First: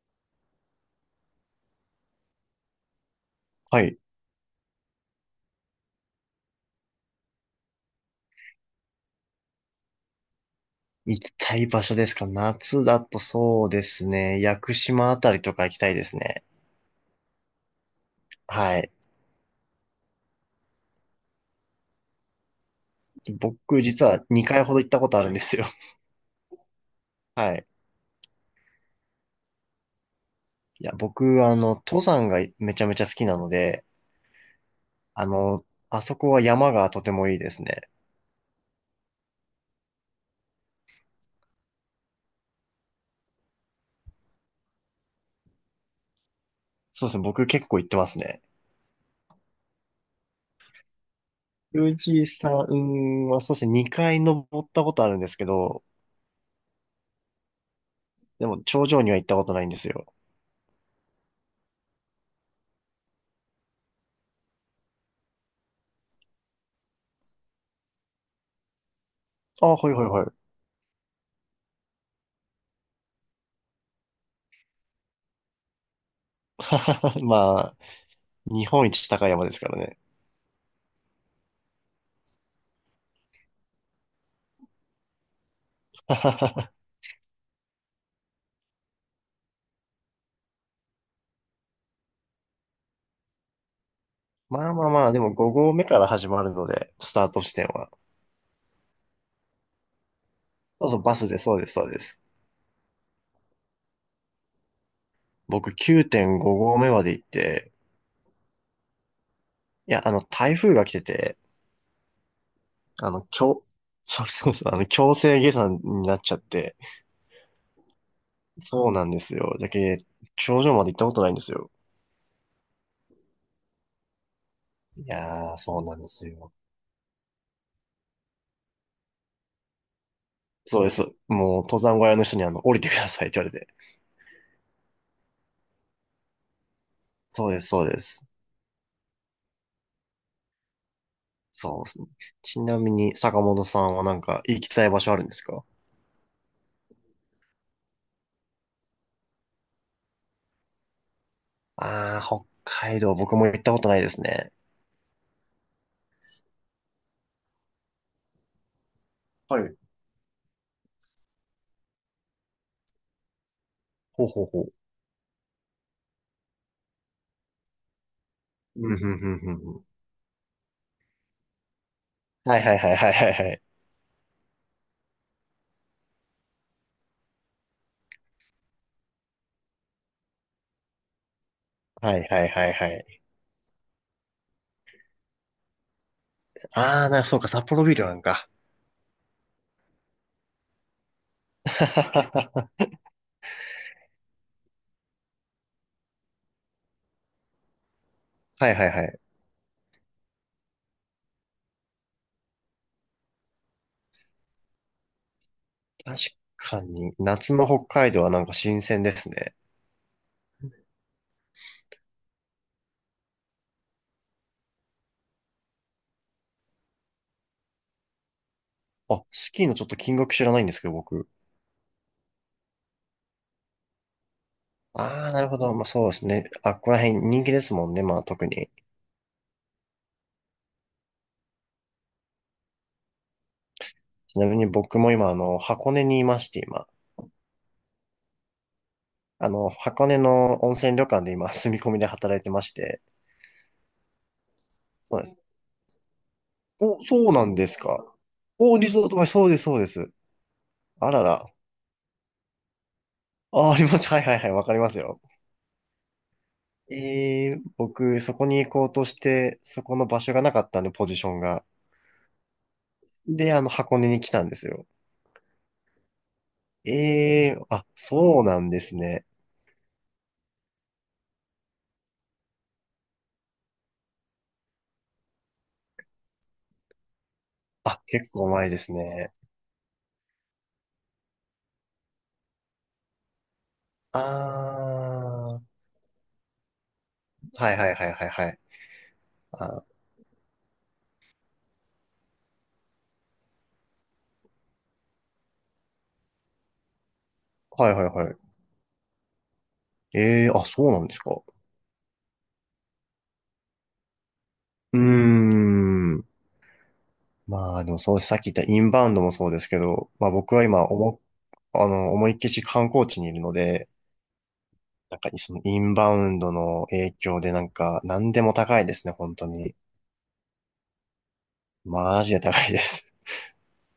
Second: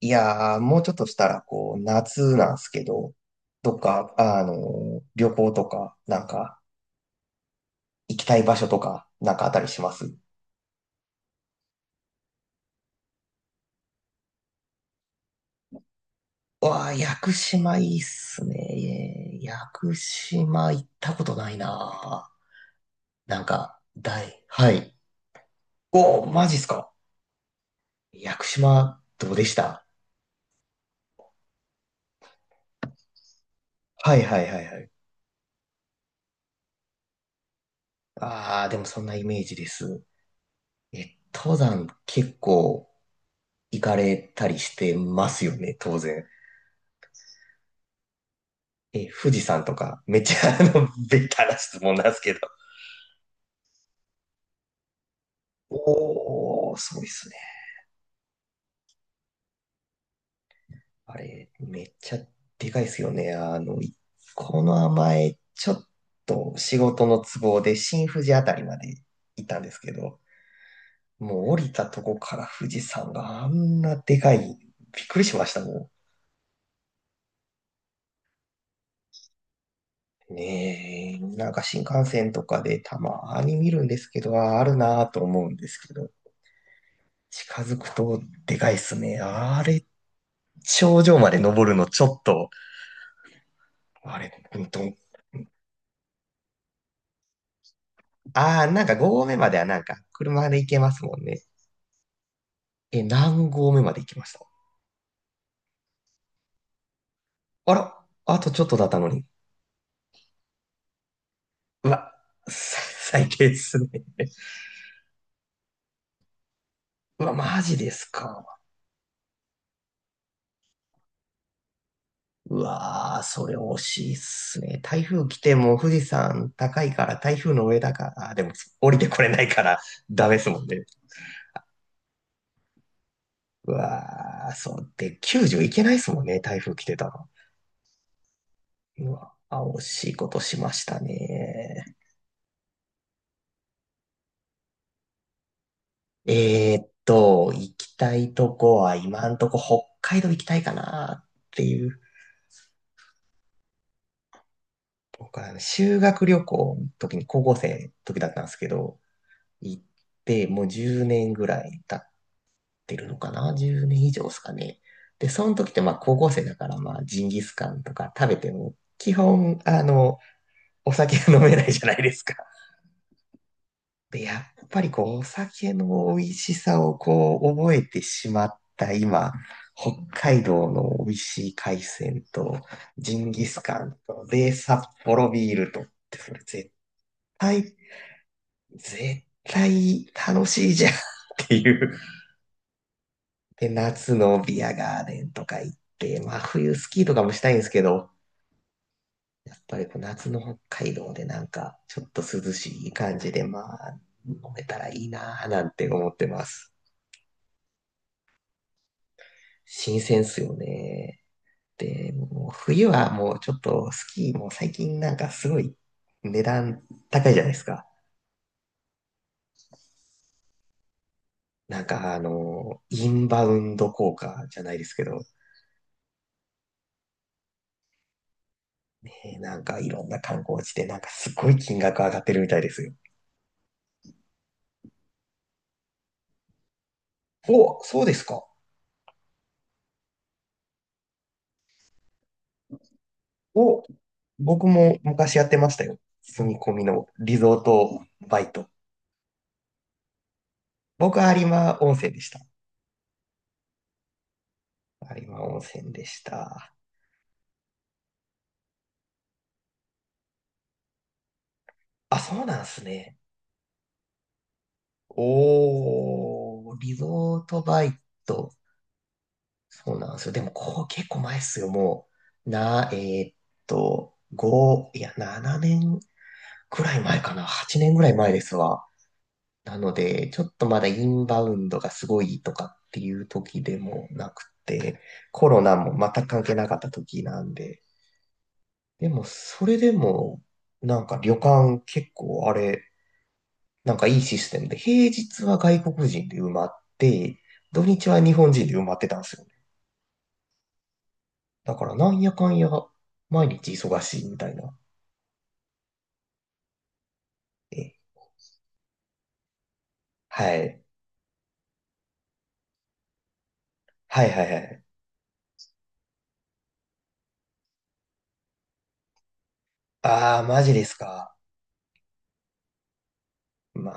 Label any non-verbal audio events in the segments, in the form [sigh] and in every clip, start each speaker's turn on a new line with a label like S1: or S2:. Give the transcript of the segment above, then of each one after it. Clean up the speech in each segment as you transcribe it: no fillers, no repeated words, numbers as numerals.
S1: いやー、もうちょっとしたら、こう、夏なんですけど、どっ
S2: はい。
S1: か、あの旅行とか、なんか、行きたい場所とか、なんかあったりしますう？
S2: 行きたい場所ですか？夏だと、そうですね。屋久島あたりとか行きたいですね。
S1: わあ、屋久島いいっす
S2: はい。
S1: ね。屋久島行ったことないな。なんか、
S2: 僕、実は
S1: 大、
S2: 2回
S1: は
S2: ほど行っ
S1: い。
S2: たことあるんですよ。
S1: おー、マジっすか。
S2: [laughs] はい。
S1: 屋久島、どうでした？
S2: いや、僕、登山がめちゃめちゃ好きなので、
S1: はいはいはいはい。
S2: あの、あそこは山がとてもいいですね。
S1: ああ、でもそんなイメージです。え、登山結構行かれたりしてますよね、当然。
S2: そうですね。僕結構行ってますね。
S1: え、富士山とか、めっちゃ[laughs] ベタな質問
S2: 富
S1: なんです
S2: 士
S1: けど。
S2: 山はそうですね。2回登ったことあるんですけど、
S1: おー、すごいっすね。
S2: でも頂上には行ったことないんですよ。
S1: あれ、めっちゃでかいっすよね。この前、ちょっと仕事の都合で新富士あたりまで行ったん
S2: あ、
S1: です
S2: は
S1: け
S2: い
S1: ど、
S2: はい
S1: もう降りたとこから富士山があんなでかい、びっくりしましたも
S2: はい。[laughs] まあ、日本一高い山ですからね。
S1: ん。ねえ、なんか新幹線とかでたまに見るんですけど、ああるなぁと思うんですけど、
S2: [laughs]
S1: 近づくとでかいっすね。あれ、頂上まで登るのちょっと、あれ、ほん
S2: まあ
S1: と、
S2: まあまあ、でも5合目から始まるので、スタート地点は。
S1: あーなんか5合目まではなんか車で行け
S2: そう
S1: ま
S2: そう、
S1: す
S2: バ
S1: もん
S2: スで、
S1: ね。
S2: そうです、そうです。
S1: え、何合目まで行きました？
S2: 僕9.5合目まで行って、
S1: あら、あとちょっとだったのに。
S2: いや、台風が来てて、
S1: うわ、さ
S2: あの、
S1: 最低っ
S2: 強、
S1: すね。
S2: そう
S1: [laughs]
S2: そうそう、強制下山になっちゃって、
S1: うわ、マジですか。
S2: そうなんですよ。頂上まで行ったことないんですよ。
S1: うわー、それ惜しいっすね。台
S2: い
S1: 風来て
S2: やー、
S1: も
S2: そう
S1: 富
S2: な
S1: 士
S2: んです
S1: 山
S2: よ。
S1: 高いから台風の上だから、あでも降りてこれないからダメっすもん
S2: そう
S1: ね。
S2: です。もう、登山小屋の人に降りてくださいって言われて。
S1: うわー、そうで、90いけないっすもんね、台風来てたら。
S2: そうです、そうです。
S1: うわ、あ、惜しいことしました
S2: そうで
S1: ね。
S2: すね。ちなみに、坂本さんはなんか行きたい場所あるんですか？
S1: 行きたいとこは今んとこ北海道行きたいかなっていう。
S2: ああ、北海道、僕も行ったことないですね。
S1: 僕はあの修学旅行の時に高校生の時だったんですけど、
S2: はい。
S1: 行ってもう10年ぐらい経ってるのかな ?10 年以上
S2: ほう
S1: です
S2: ほう
S1: か
S2: ほう。
S1: ね。で、その時ってまあ高校生だからまあジンギスカンとか食べても
S2: うん、うん、う
S1: 基
S2: ん、
S1: 本
S2: うん。ん。
S1: お酒が飲めないじゃないですか。
S2: はいはいはいはいはいはい。
S1: で、やっぱりこう、お酒の美味しさをこう、覚えてしまった今、北海道の美味しい海
S2: は
S1: 鮮
S2: いはい
S1: と、
S2: はいは
S1: ジ
S2: い。
S1: ンギスカンと、で、札幌ビールとって、それ絶
S2: ああ、そうか、札
S1: 対、
S2: 幌ビールなんか。
S1: 絶対楽しいじゃんっていう。[laughs]
S2: [laughs]
S1: で、夏のビアガーデンとか行って、まあ冬スキーとかもしたいんですけど、
S2: はいはいはい。
S1: やっぱりこう夏の北海道でなんか、ちょっと涼しい感じで、まあ、飲めたらいいなぁなんて思っ
S2: 確
S1: てます。
S2: かに、夏の北海道はなんか新鮮ですね。
S1: 新鮮っすよね。で、もう冬はもうちょっとスキーも最近なんかすごい値段高いじゃないですか。
S2: あ、スキーのちょっと金額知らないんですけど、僕。
S1: なんかインバウンド効果じゃないですけど、
S2: ああ、なるほど。まあそうですね。あ、ここら辺人気ですもんね、まあ特に。
S1: なんかいろんな観光地でなんかすごい金額上がってるみたいですよ。
S2: ちなみに僕も今、箱根にいまして、今。
S1: お、そうですか。
S2: 箱根の温泉旅館で今、住み込みで働いてまして。
S1: お、僕も
S2: そうで
S1: 昔や
S2: す。
S1: ってましたよ。住み込み
S2: お、
S1: の
S2: そう
S1: リ
S2: な
S1: ゾ
S2: ん
S1: ー
S2: です
S1: ト
S2: か。
S1: バイト。
S2: お、リゾートバイ、そうです、そうです。あ
S1: 僕
S2: ら
S1: は有
S2: ら。
S1: 馬温泉でした。
S2: あ、あります。はいはいはい、わかります
S1: 有
S2: よ。
S1: 馬温泉でした。
S2: 僕、そこに行こうとして、そこの場所がなかったんで、ポジションが。
S1: あ、そうなんすね。
S2: で、箱根に来たんですよ。
S1: おー、リゾートバ
S2: あ、
S1: イ
S2: そう
S1: ト。
S2: なんですね。
S1: そうなんですよ。でも、こう結構前っすよ。もう、な、えーっと、5、いや、7年くらい前かな。8年ぐ
S2: あ、
S1: らい前
S2: 結
S1: で
S2: 構
S1: す
S2: 前で
S1: わ。
S2: すね。
S1: なので、ちょっとまだインバウンドがすごいとかっていう時でも
S2: あ
S1: なくて、コロ
S2: ー、
S1: ナも全く関係なかった時なん
S2: はい
S1: で。
S2: はいはいはいはい。
S1: でも、それ
S2: あ、
S1: でも、なんか旅館結構あれ、なんかいいシステムで、平日は外国人で埋まって、土
S2: はいはい
S1: 日は
S2: は
S1: 日
S2: い。
S1: 本人で埋まってたんですよね。
S2: あ、そうなんですか。
S1: だからなんやかんや、毎日忙しいみたいな。
S2: うーん。まあ、でも
S1: え、
S2: そう、さっき言ったインバウンドもそうですけど、まあ僕
S1: は
S2: は
S1: い。
S2: 今、おも、あの、思いっきし観光地にいるので、
S1: はいはいはい。
S2: なんかそのインバウンドの影響でなんか何でも高いですね、本当に。
S1: ああ、マジですか。
S2: マジで高いです。
S1: ま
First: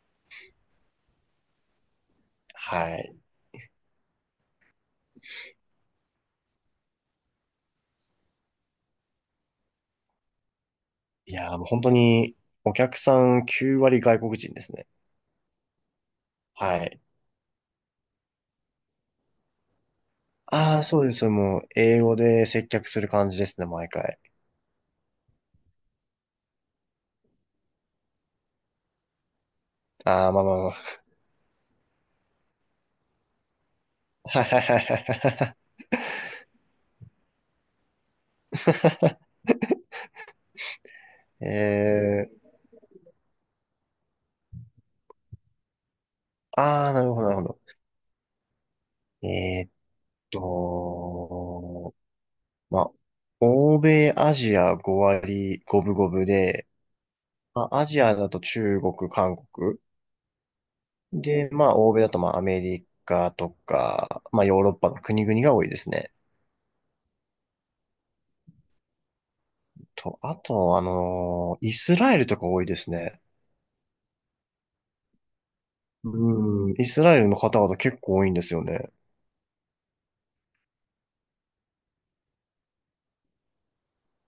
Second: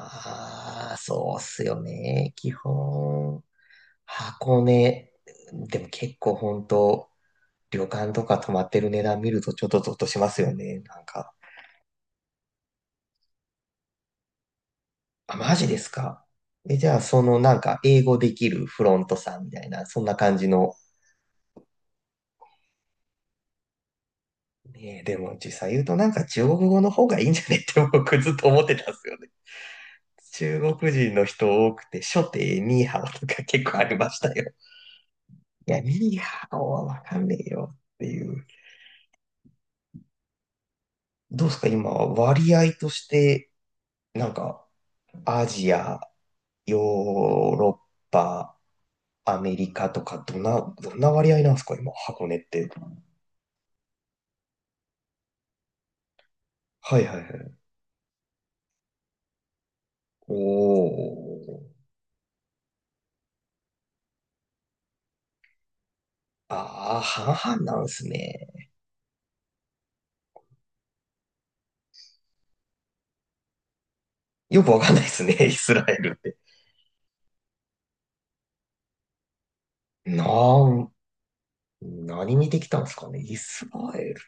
S1: あ、そうっすよね。基
S2: [laughs] はい。
S1: 本、箱根、でも結構本当、旅館とか泊まってる値段見るとちょっとゾッとしますよね。なん
S2: い
S1: か、
S2: やー、もう本当にお客さん9割外国人ですね。
S1: あ、マジですか。え、
S2: は
S1: じゃ
S2: い。
S1: あ、そのなんか、英語できるフロントさんみたいな、そんな感じの？
S2: ああ、そうです。もう英語で接客する感じですね、毎回。
S1: ねえ、でも実際言うとなんか中国語の方がいいんじゃねって僕ずっと思ってたんですよね。
S2: ああ、まあまあ
S1: [laughs]
S2: ま
S1: 中国
S2: あ。
S1: 人の人多くて、初手ニーハオとか結構ありまし
S2: [laughs]
S1: た
S2: はい
S1: よ。
S2: はいはいはいは
S1: [laughs] いや、ニーハオはわかんねえよっていう。ど
S2: い。
S1: うですか、今、割合として、なんか、アジア、ヨ
S2: ああ、なるほど、なるほ
S1: ー
S2: ど。
S1: ロッパ、アメ
S2: えーっ
S1: リカとか、どんな割合なんですか、今、
S2: と、
S1: 箱根って？
S2: まあ、欧米、アジア5割5分5分で、
S1: はいはいはい。
S2: まあ、アジアだと中国、韓国。
S1: お
S2: で、まあ、
S1: ー。
S2: 欧米だとまあ、アメリカとか、まあ、ヨーロッパの国々が多いですね。
S1: ああ、半々なんですね。
S2: と、あと、イスラエルとか多いですね。
S1: よくわかんないですね、イスラエルって。
S2: うん、イスラエルの方々結構多いんですよね。
S1: なん、何見てきたんですかね。イスラエル。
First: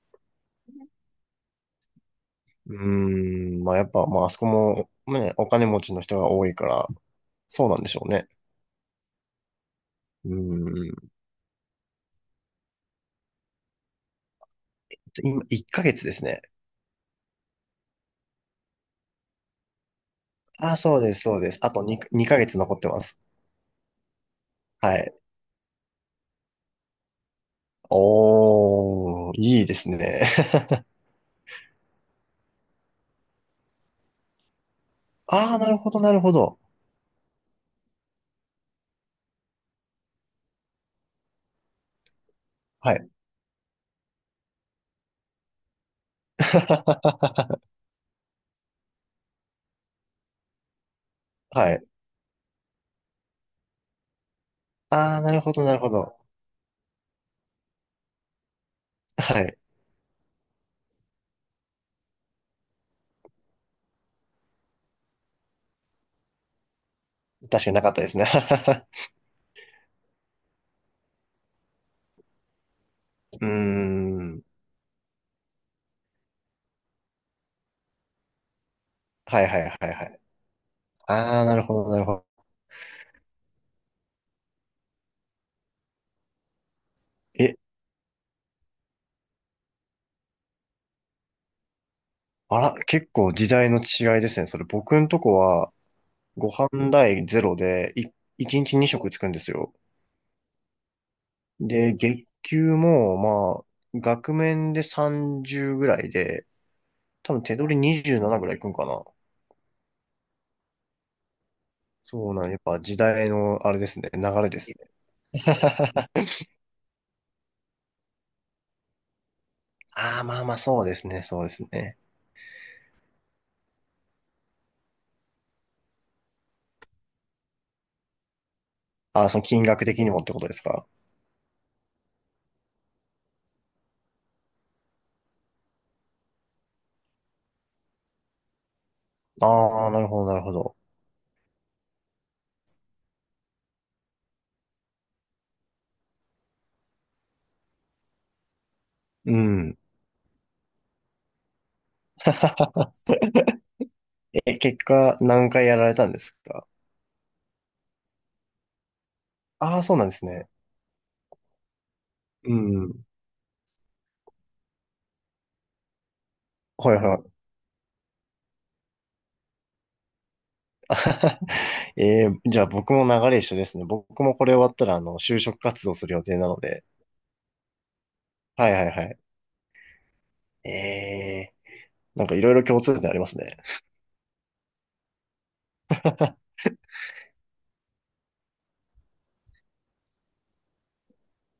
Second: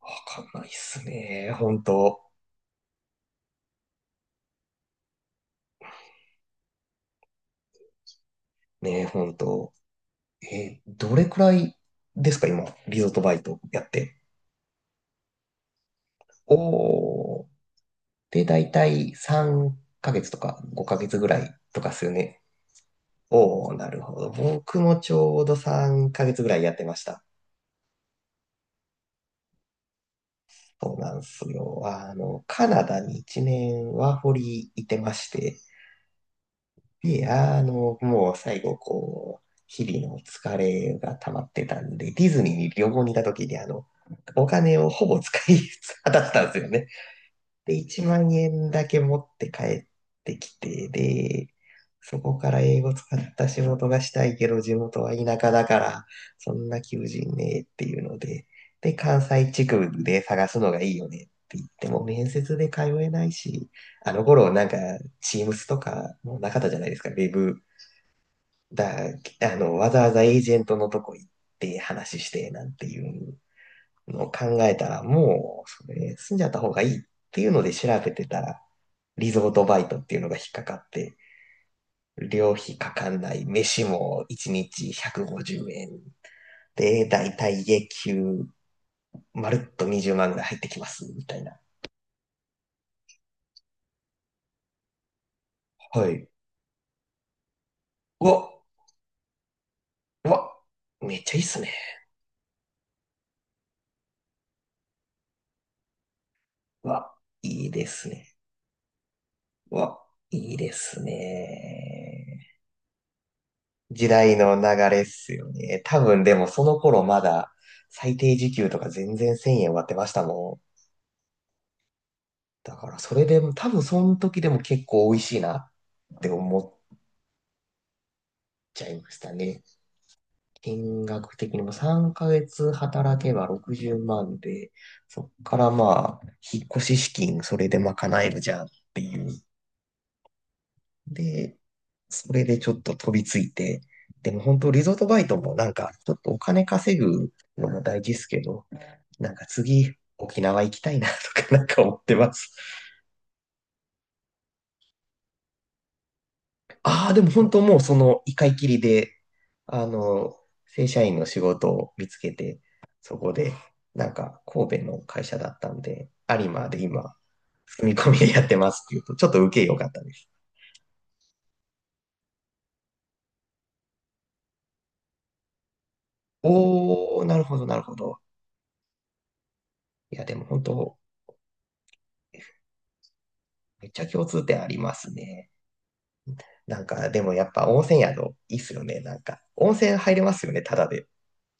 S1: わかんないっすね。本当。
S2: うーん、まあ、やっぱ、まあ、あそこも、まあね、お金持ちの人が多いから、そうなんでしょうね。
S1: ね、本当。
S2: う
S1: え
S2: ーん、
S1: どれくらいですか、今、リゾートバイトやって？
S2: 今、1ヶ月ですね。
S1: おー。で、だいたい3ヶ月とか
S2: あ、
S1: 5
S2: そう
S1: ヶ
S2: で
S1: 月
S2: す、
S1: ぐ
S2: そう
S1: ら
S2: で
S1: い
S2: す。あ
S1: と
S2: と
S1: かっすよ
S2: 2
S1: ね。
S2: ヶ月残ってます。
S1: おー、なるほど。僕も
S2: は
S1: ち
S2: い。
S1: ょうど3ヶ月ぐらいやってました。
S2: おー、いいですね。[laughs]
S1: そうなんすよ。カナダに1年ワーホリいてまし
S2: あ
S1: て、
S2: あ、なるほど、なるほど。
S1: で、もう最後、こう、日々の疲れが溜まってたんで、ディズニーに旅
S2: は
S1: 行
S2: い。
S1: に行った時に、お金をほぼ使い果たしたんですよね。
S2: [laughs]
S1: で、1万円だけ持って帰ってきて、で、
S2: はい。
S1: そこから英語使った仕事がしたいけど、地元は
S2: ああ、な
S1: 田
S2: る
S1: 舎
S2: ほど、
S1: だ
S2: なる
S1: か
S2: ほ
S1: ら、
S2: ど。
S1: そんな求人ねえっていうので、で、関
S2: は
S1: 西
S2: い。
S1: 地区で探すのがいいよねって言っても、面接で通えないし、あの頃なんか、チームスとかもうなかったじゃないですか、ウェブ
S2: 確かになかったですね。[laughs]
S1: だ、わざわざエージェントのとこ行って話してなんていう
S2: うー
S1: のを
S2: ん。
S1: 考えたら、もう、それ、住んじゃった方がいいっていうので調べてたら、リゾ
S2: はい
S1: ー
S2: はい
S1: トバ
S2: は
S1: イ
S2: い
S1: トっ
S2: は
S1: ていう
S2: い。
S1: のが引っかかって、
S2: ああ、なるほど、なるほど。
S1: 料費かかんない、飯も1日150円で、だいた
S2: え、
S1: い月給、まるっと20万ぐらい入ってきます、みたいな。
S2: あら、結構時代の違いですね。それ僕んとこは、
S1: はい。
S2: ご飯代ゼロで、
S1: うわ、
S2: 1日2食つくんですよ。
S1: うわ、めっちゃいいっすね。
S2: で、月給も、まあ、額面で30ぐらいで、
S1: うわ、
S2: 多分手
S1: い
S2: 取
S1: い
S2: り
S1: ですね。
S2: 27ぐらいいくんかな。
S1: うわ、いいですね。
S2: やっぱ時代のあれです
S1: 時
S2: ね、流
S1: 代
S2: れ
S1: の
S2: で
S1: 流
S2: すね。
S1: れっすよね。多分
S2: [laughs]
S1: でもその頃まだ最低時給とか全然1000円割ってまし
S2: あ
S1: た
S2: あ、まあまあ、
S1: もん。
S2: そうですね、そうですね。
S1: だからそれでも多分その時でも結構美味しいなって思っちゃいまし
S2: ああ、
S1: た
S2: その
S1: ね。
S2: 金額的にもってことですか？
S1: 金額的にも3ヶ月働けば60万で、そっからまあ、引っ越し資金それで賄えるじゃんっていう。
S2: ああ、なるほど、なるほど。
S1: で、それでちょっと飛びついて、でも本当リゾートバイトもなんか、ちょっとお金稼ぐのも大事ですけど、なん
S2: う
S1: か
S2: ん。
S1: 次、沖縄行きたいなとかなんか思ってます。
S2: [laughs] え、結果、何回やられたんですか？
S1: ああ、でも本当もうその一回きりで、
S2: ああ、
S1: あ
S2: そうなんです
S1: の、
S2: ね。
S1: 正社員の仕事を見つけ
S2: う
S1: て、
S2: ん。
S1: そこで、なんか神戸の会社だったんで、有馬で
S2: はい
S1: 今、
S2: は
S1: 住み込みでやってますっていうと、ちょっと受け良かったです。
S2: い。[laughs] じゃあ僕も流れ一緒ですね。僕もこれ終わったら、就職活動する予定なので。
S1: おー、なるほど、なるほど。
S2: はいはいはい。
S1: いや、でも本当、
S2: えなんかいろいろ共通点ありますね。
S1: めっちゃ共通点ありますね。なんか、でもやっぱ温泉宿、いいっすよね、なんか。温泉入れますよね、ただで。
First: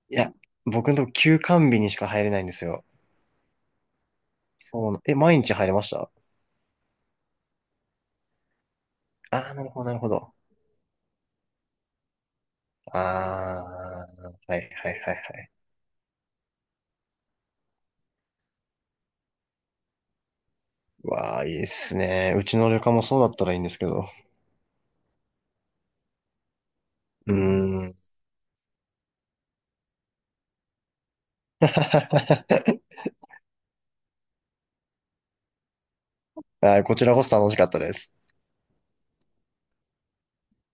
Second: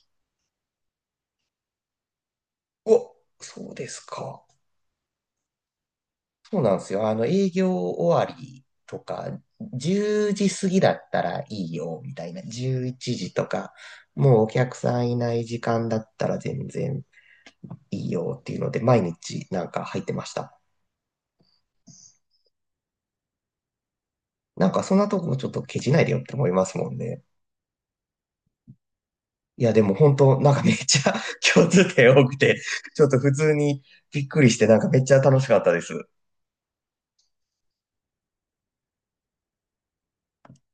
S2: いや、僕のとこ休館日にしか入れないんですよ。
S1: お、そうですか。
S2: そうな、え、毎日入れました？
S1: そうなんですよ。営業終わりとか、
S2: ああ、なるほど、なるほ
S1: 10
S2: ど。
S1: 時過ぎだったらいいよ、みたいな。11
S2: あ
S1: 時と
S2: あ、
S1: か、もうお
S2: はい
S1: 客
S2: は
S1: さ
S2: い
S1: ん
S2: はいは
S1: いない
S2: い。
S1: 時間だったら全然いいよっていうので、毎日なんか入ってました。
S2: わあ、いいっすね。うちの旅館もそうだったらいいんですけど。
S1: なんかそんなとこちょっとケチないでよって思いますもんね。
S2: うーん。
S1: いや、でも本当なんかめっちゃ [laughs] 共通点多くて、
S2: [laughs]
S1: ちょっと普通にびっくりして、なんかめっちゃ楽しかったです。
S2: はい、こちらこそ楽しかったです。